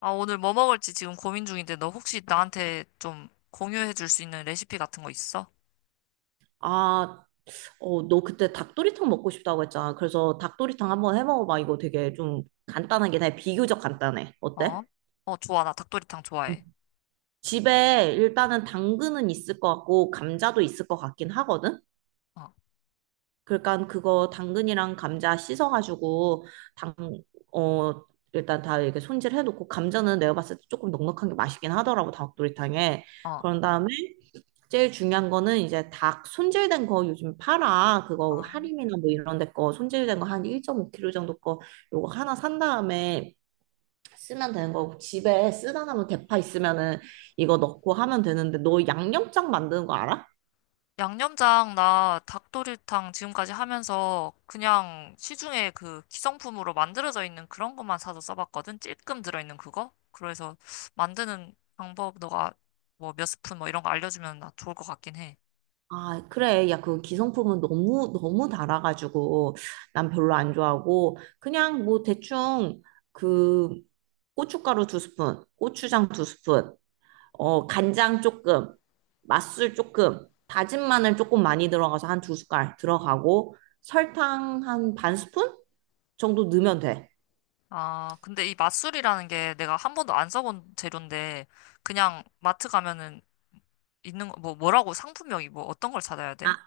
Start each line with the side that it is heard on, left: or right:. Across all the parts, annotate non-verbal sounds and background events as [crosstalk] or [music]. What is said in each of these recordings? left: 아, 오늘 뭐 먹을지 지금 고민 중인데 너 혹시 나한테 좀 공유해 줄 수 있는 레시피 같은 거 있어?
right: 아, 너 그때 닭도리탕 먹고 싶다고 했잖아. 그래서 닭도리탕 한번 해 먹어봐. 이거 되게 좀 간단하긴 해. 비교적 간단해.
left: 어?
right: 어때?
left: 어, 좋아. 나 닭도리탕
right: 음.
left: 좋아해.
right: 집에 일단은 당근은 있을 것 같고 감자도 있을 것 같긴 하거든.
left: 어,
right: 그러니까 그거 당근이랑 감자 씻어가지고 당, 어, 일단 다 이렇게 손질해놓고 감자는 내가 봤을 때 조금 넉넉한 게 맛있긴 하더라고, 닭도리탕에.
left: 어.
right: 그런 다음에 제일 중요한 거는 이제 닭 손질된 거 요즘 팔아. 그거
left: 아.
right: 할인이나 뭐 이런 데 거 손질된 거 한 1.5 kg 정도 거 요거 하나 산 다음에 쓰면 되는 거고, 집에 쓰다 남은 대파 있으면은 이거 넣고 하면 되는데, 너 양념장 만드는 거 알아?
left: 양념장 나 닭도리탕 지금까지 하면서 그냥 시중에 그 기성품으로 만들어져 있는 그런 것만 사서 써봤거든? 찔끔 들어있는 그거? 그래서 만드는 방법 너가 뭐 몇 스푼 뭐 이런 거 알려주면 나 좋을 것 같긴 해.
right: 아, 그래. 야, 그 기성품은 너무 너무 달아가지고 난 별로 안 좋아하고 그냥 뭐 대충 그 고춧가루 두 스푼, 고추장 두 스푼, 간장 조금, 맛술 조금, 다진 마늘 조금 많이 들어가서 한 두 숟갈 들어가고 설탕 한 반 스푼 정도 넣으면 돼.
left: 아, 근데 이 맛술이라는 게 내가 한 번도 안 써본 재료인데 그냥 마트 가면은 있는 거, 뭐라고 상품명이 뭐 어떤 걸 찾아야 돼?
right: 아,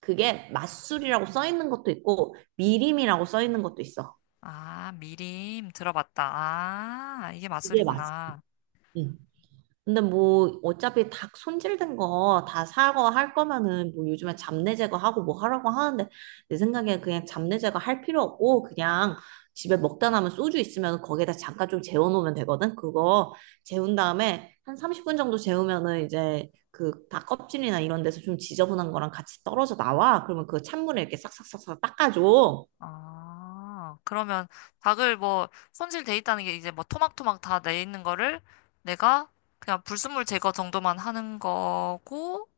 right: 그게 맛술이라고 써 있는 것도 있고 미림이라고 써 있는 것도 있어.
left: 아, 미림 들어봤다. 아, 이게
right: 이게 맛.
left: 맛술이구나.
right: 응. 근데 뭐 어차피 닭 손질된 거 다 사고 할 거면은 뭐 요즘에 잡내 제거하고 뭐 하라고 하는데 내 생각에 그냥 잡내 제거할 필요 없고, 그냥 집에 먹다 남은 소주 있으면 거기에다 잠깐 좀 재워놓으면 되거든. 그거 재운 다음에 한 30분 정도 재우면은 이제 그 닭 껍질이나 이런 데서 좀 지저분한 거랑 같이 떨어져 나와. 그러면 그 찬물에 이렇게 싹싹싹싹 닦아줘.
left: 아, 그러면 닭을 뭐 손질돼 있다는 게 이제 뭐 토막토막 다 내 있는 거를 내가 그냥 불순물 제거 정도만 하는 거고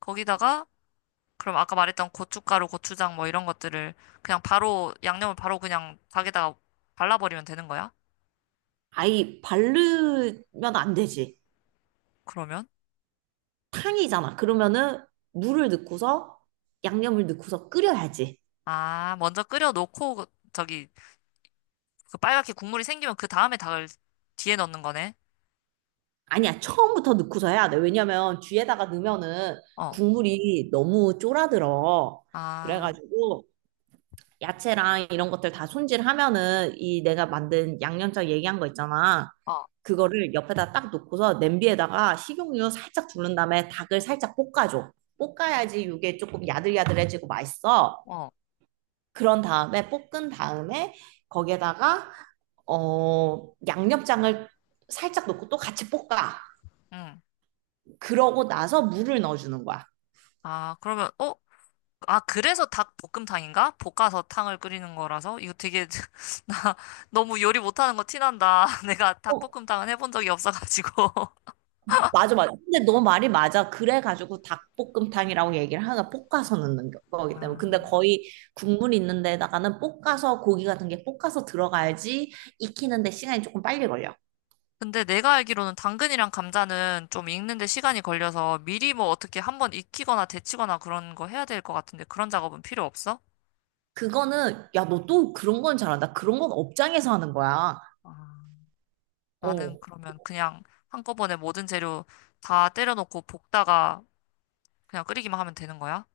left: 거기다가 그럼 아까 말했던 고춧가루, 고추장 뭐 이런 것들을 그냥 바로 양념을 바로 그냥 닭에다가 발라버리면 되는 거야?
right: 아이, 바르면 안 되지.
left: 그러면?
right: 탕이잖아. 그러면은 물을 넣고서 양념을 넣고서 끓여야지.
left: 아, 먼저 끓여 놓고 저기 그 빨갛게 국물이 생기면 그 다음에 닭을 뒤에 넣는 거네.
right: 아니야, 처음부터 넣고서 해야 돼. 왜냐면 뒤에다가 넣으면은
left: 어.
right: 국물이 너무 쫄아들어.
left: 아,
right: 그래가지고 야채랑 이런 것들 다 손질하면은 이 내가 만든 양념장 얘기한 거 있잖아.
left: 어,
right: 그거를 옆에다 딱 놓고서 냄비에다가 식용유 살짝 두른 다음에 닭을 살짝 볶아줘. 볶아야지 이게 조금 야들야들해지고 맛있어.
left: 어,
right: 그런 다음에 볶은 다음에 거기에다가 양념장을 살짝 넣고 또 같이 볶아.
left: 응.
right: 그러고 나서 물을 넣어주는 거야.
left: 아, 그러면, 어? 아, 그래서 닭볶음탕인가? 볶아서 탕을 끓이는 거라서? 이거 되게, [laughs] 나 너무 요리 못하는 거 티난다. [laughs] 내가
right: 어,
left: 닭볶음탕은 해본 적이 없어가지고. [laughs]
right: 맞아, 맞아. 근데 너 말이 맞아. 그래가지고 닭볶음탕이라고 얘기를 하나, 볶아서 넣는 거기 때문에.
left: 아,
right: 근데 거의 국물 있는 데다가는 볶아서, 고기 같은 게 볶아서 들어가야지 익히는데 시간이 조금 빨리 걸려.
left: 근데 내가 알기로는 당근이랑 감자는 좀 익는데 시간이 걸려서 미리 뭐 어떻게 한번 익히거나 데치거나 그런 거 해야 될 것 같은데 그런 작업은 필요 없어?
right: 그거는, 야, 너 또 그런 건 잘한다. 그런 건 업장에서 하는 거야.
left: 아. 나는
right: 어.
left: 그러면 그냥 한꺼번에 모든 재료 다 때려놓고 볶다가 그냥 끓이기만 하면 되는 거야?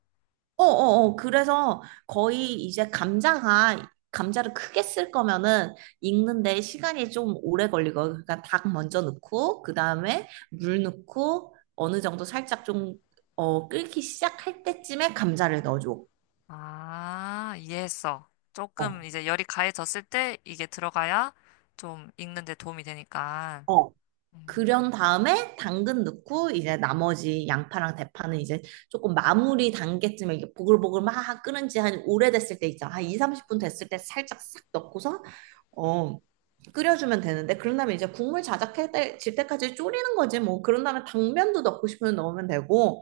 right: 어어어 그래서 거의 이제 감자가, 감자를 크게 쓸 거면은 익는데 시간이 좀 오래 걸리고 그러니까 닭 먼저 넣고 그다음에 물 넣고 어느 정도 살짝 좀 끓기 시작할 때쯤에 감자를 넣어줘.
left: 아, 이해했어. 조금
right: 어,
left: 이제 열이 가해졌을 때 이게 들어가야 좀 익는 데 도움이 되니까.
right: 어.
left: 음,
right: 그런 다음에 당근 넣고 이제 나머지 양파랑 대파는 이제 조금 마무리 단계쯤에 이게 보글보글 막 끓은 지 한 오래됐을 때 있잖아. 한 2, 30분 됐을 때 살짝 싹 넣고서 어, 끓여주면 되는데, 그런 다음에 이제 국물 자작해 질 때까지 졸이는 거지 뭐. 그런 다음에 당면도 넣고 싶으면 넣으면 되고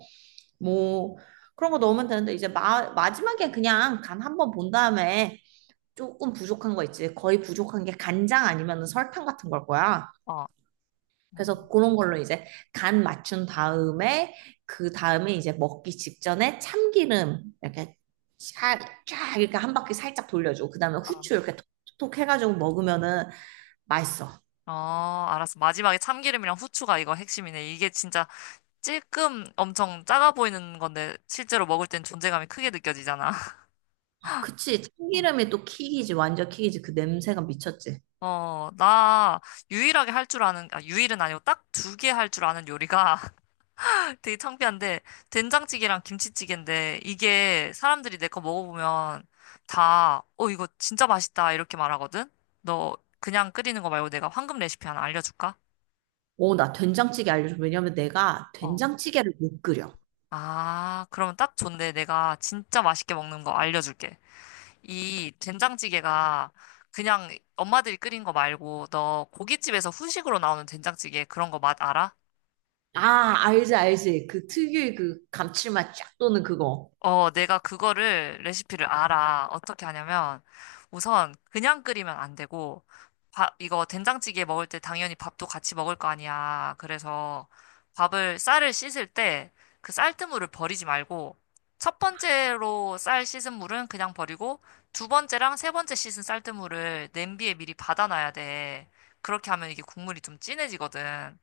right: 뭐 그런 거 넣으면 되는데, 이제 마지막에 그냥 간 한번 본 다음에 조금 부족한 거 있지. 거의 부족한 게 간장 아니면 설탕 같은 걸 거야.
left: 어, 음,
right: 그래서 그런 걸로 이제 간 맞춘 다음에, 그 다음에 이제 먹기 직전에 참기름 이렇게 샤- 쫙 이렇게 한 바퀴 살짝 돌려주고, 그 다음에
left: 어.
right: 후추 이렇게 톡톡 해가지고 먹으면은 맛있어.
left: 어, 알았어. 마지막에 참기름이랑 후추가 이거 핵심이네. 이게 진짜 찔끔 엄청 작아 보이는 건데 실제로 먹을 땐 존재감이 크게 느껴지잖아.
right: 아, 그치.
left: [laughs]
right: 참기름이 또 킥이지. 완전 킥이지. 그 냄새가 미쳤지.
left: 어, 나 유일하게 할 줄 아는, 아, 유일은 아니고 딱 두 개 할 줄 아는 요리가 [laughs] 되게 창피한데, 된장찌개랑 김치찌개인데, 이게 사람들이 내 거 먹어보면 다, 어, 이거 진짜 맛있다, 이렇게 말하거든? 너 그냥 끓이는 거 말고 내가 황금 레시피 하나 알려줄까?
right: 오, 나 된장찌개 알려줘. 왜냐면 내가
left: 어.
right: 된장찌개를 못 끓여.
left: 아, 그러면 딱 좋네. 내가 진짜 맛있게 먹는 거 알려줄게. 이 된장찌개가 그냥 엄마들이 끓인 거 말고, 너 고깃집에서 후식으로 나오는 된장찌개 그런 거 맛 알아?
right: 아, 알지, 알지. 그 특유의 그 감칠맛 쫙 도는 그거.
left: 어, 내가 그거를, 레시피를 알아. 어떻게 하냐면, 우선 그냥 끓이면 안 되고, 밥, 이거 된장찌개 먹을 때 당연히 밥도 같이 먹을 거 아니야. 그래서 밥을, 쌀을 씻을 때 그 쌀뜨물을 버리지 말고, 첫 번째로 쌀 씻은 물은 그냥 버리고, 두 번째랑 세 번째 씻은 쌀뜨물을 냄비에 미리 받아놔야 돼. 그렇게 하면 이게 국물이 좀 진해지거든.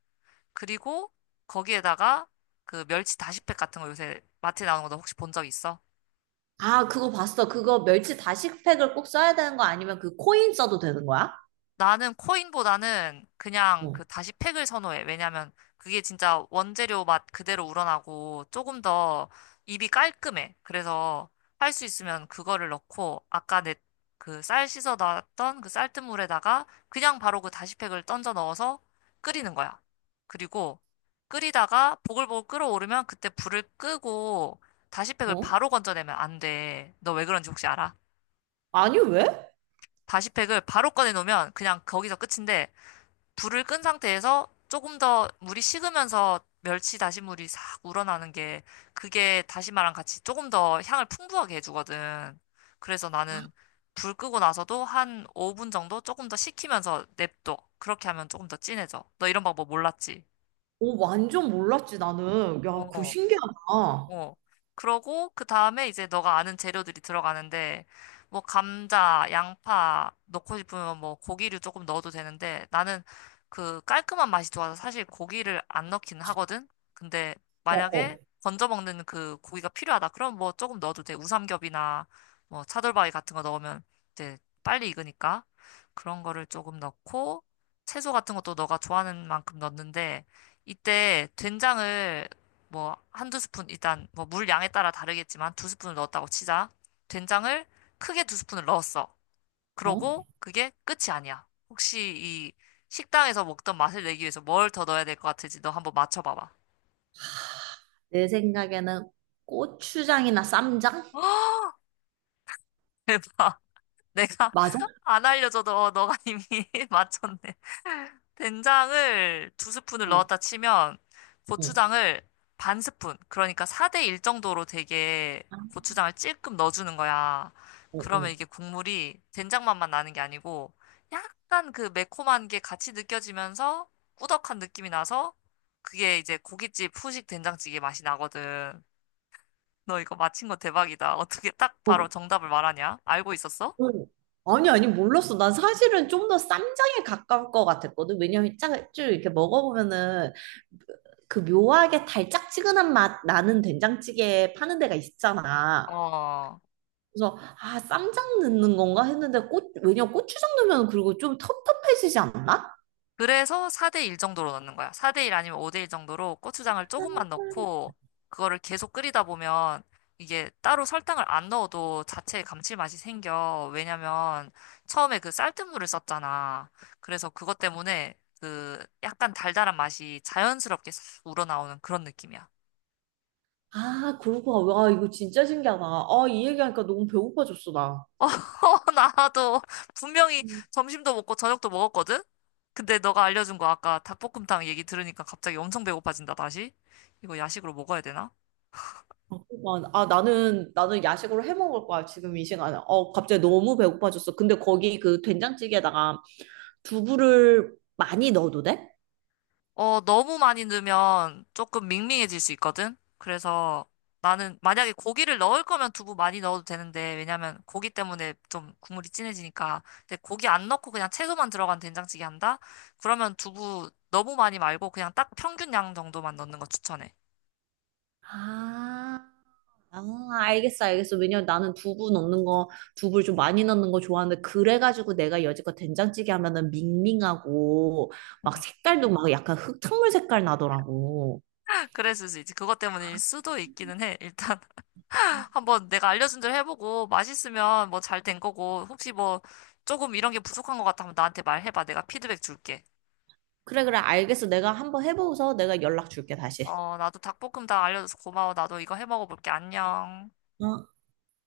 left: 그리고 거기에다가 그 멸치 다시팩 같은 거 요새 마트에 나오는 거 너 혹시 본 적 있어?
right: 아, 그거 봤어. 그거 멸치 다시팩을 꼭 써야 되는 거 아니면 그 코인 써도 되는 거야?
left: 나는 코인보다는 그냥
right: 어,
left: 그 다시 팩을 선호해. 왜냐면 그게 진짜 원재료 맛 그대로 우러나고 조금 더 입이 깔끔해. 그래서 할 수 있으면 그거를 넣고 아까 내 그 쌀 씻어 놨던 그 쌀뜨물에다가 그냥 바로 그 다시 팩을 던져 넣어서 끓이는 거야. 그리고 끓이다가 보글보글 끓어오르면 그때 불을 끄고 다시 팩을
right: 어?
left: 바로 건져내면 안 돼. 너 왜 그런지 혹시 알아?
right: 아니, 왜?
left: 다시팩을 바로 꺼내놓으면 그냥 거기서 끝인데 불을 끈 상태에서 조금 더 물이 식으면서 멸치 다시물이 싹 우러나는 게 그게 다시마랑 같이 조금 더 향을 풍부하게 해주거든. 그래서 나는 불 끄고 나서도 한 5분 정도 조금 더 식히면서 냅둬. 그렇게 하면 조금 더 진해져. 너 이런 방법 몰랐지?
right: 오, 완전 몰랐지, 나는. 야, 그거
left: 어.
right: 신기하다. 어,
left: 어. 그러고 그 다음에 이제 너가 아는 재료들이 들어가는데 뭐 감자, 양파 넣고 싶으면 뭐 고기를 조금 넣어도 되는데 나는 그 깔끔한 맛이 좋아서 사실 고기를 안 넣긴 하거든. 근데 만약에
right: 어,
left: 건져 먹는 그 고기가 필요하다. 그럼 뭐 조금 넣어도 돼. 우삼겹이나 뭐 차돌바위 같은 거 넣으면 이제 빨리 익으니까 그런 거를 조금 넣고 채소 같은 것도 너가 좋아하는 만큼 넣는데 이때 된장을 뭐 한두 스푼 일단 뭐 물 양에 따라 다르겠지만 두 스푼을 넣었다고 치자. 된장을 크게 두 스푼을 넣었어.
right: 어?
left: 그러고 그게 끝이 아니야. 혹시 이 식당에서 먹던 맛을 내기 위해서 뭘 더 넣어야 될 것 같을지 너 한번 맞춰봐봐.
right: 내 생각에는 고추장이나 쌈장?
left: [laughs] 대박. 내가
right: 맞아?
left: 안 알려줘도 어, 너가 이미 [laughs] 맞췄네. 된장을 두 스푼을
right: 어,
left: 넣었다 치면
right: 어,
left: 고추장을 반 스푼, 그러니까 4대 1 정도로 되게
right: 아,
left: 고추장을 찔끔 넣어주는 거야.
right: 어,
left: 그러면
right: 어.
left: 이게 국물이 된장 맛만 나는 게 아니고 약간 그 매콤한 게 같이 느껴지면서 꾸덕한 느낌이 나서 그게 이제 고깃집 후식 된장찌개 맛이 나거든. 너 이거 맞힌 거 대박이다. 어떻게 딱 바로
right: 어,
left: 정답을 말하냐? 알고 있었어?
right: 응. 아니, 아니, 몰랐어. 난 사실은 좀 더 쌈장에 가까울 것 같았거든. 왜냐면 쭉 이렇게 먹어보면은 그 묘하게 달짝지근한 맛 나는 된장찌개 파는 데가 있잖아.
left: 어.
right: 그래서, 아, 쌈장 넣는 건가 했는데, 왜냐면 고추장 넣으면 그리고 좀 텁텁해지지 않나?
left: 그래서 4대 1 정도로 넣는 거야. 4대 1 아니면 5대 1 정도로 고추장을 조금만 넣고 그거를 계속 끓이다 보면 이게 따로 설탕을 안 넣어도 자체의 감칠맛이 생겨. 왜냐면 처음에 그 쌀뜨물을 썼잖아. 그래서 그것 때문에 그 약간 달달한 맛이 자연스럽게 싹 우러나오는 그런 느낌이야.
right: 아, 그러고, 와, 이거 진짜 신기하다. 아, 이 얘기하니까 너무 배고파졌어, 나.
left: [laughs] 어, 나도 분명히 점심도 먹고 저녁도 먹었거든? 근데 너가 알려준 거 아까 닭볶음탕 얘기 들으니까 갑자기 엄청 배고파진다, 다시? 이거 야식으로 먹어야 되나?
right: 아, 그만. 아, 나는 야식으로 해 먹을 거야, 지금 이 시간에. 어, 갑자기 너무 배고파졌어. 근데 거기 그 된장찌개에다가 두부를 많이 넣어도 돼?
left: 어, 너무 많이 넣으면 조금 밍밍해질 수 있거든? 그래서 나는 만약에 고기를 넣을 거면 두부 많이 넣어도 되는데, 왜냐면 고기 때문에 좀 국물이 진해지니까. 근데 고기 안 넣고 그냥 채소만 들어간 된장찌개 한다? 그러면 두부 너무 많이 말고 그냥 딱 평균 양 정도만 넣는 거 추천해.
right: 아, 아, 알겠어, 알겠어. 왜냐면 나는 두부 넣는 거, 두부를 좀 많이 넣는 거 좋아하는데, 그래가지고 내가 여지껏 된장찌개 하면은 밍밍하고, 막 색깔도 막 약간 흙탕물 색깔 나더라고.
left: [laughs] 그랬을 수 있지. 그것 때문일 수도 있기는 해. 일단 [laughs] 한번 내가 알려준 대로 해보고 맛있으면 뭐 잘 된 거고, 혹시 뭐 조금 이런 게 부족한 것 같아 하면 나한테 말해봐. 내가 피드백 줄게.
right: 그래, 그래, 알겠어. 내가 한번 해보고서 내가 연락 줄게, 다시.
left: 어, 나도 닭볶음 다 알려줘서 고마워. 나도 이거 해 먹어볼게. 안녕.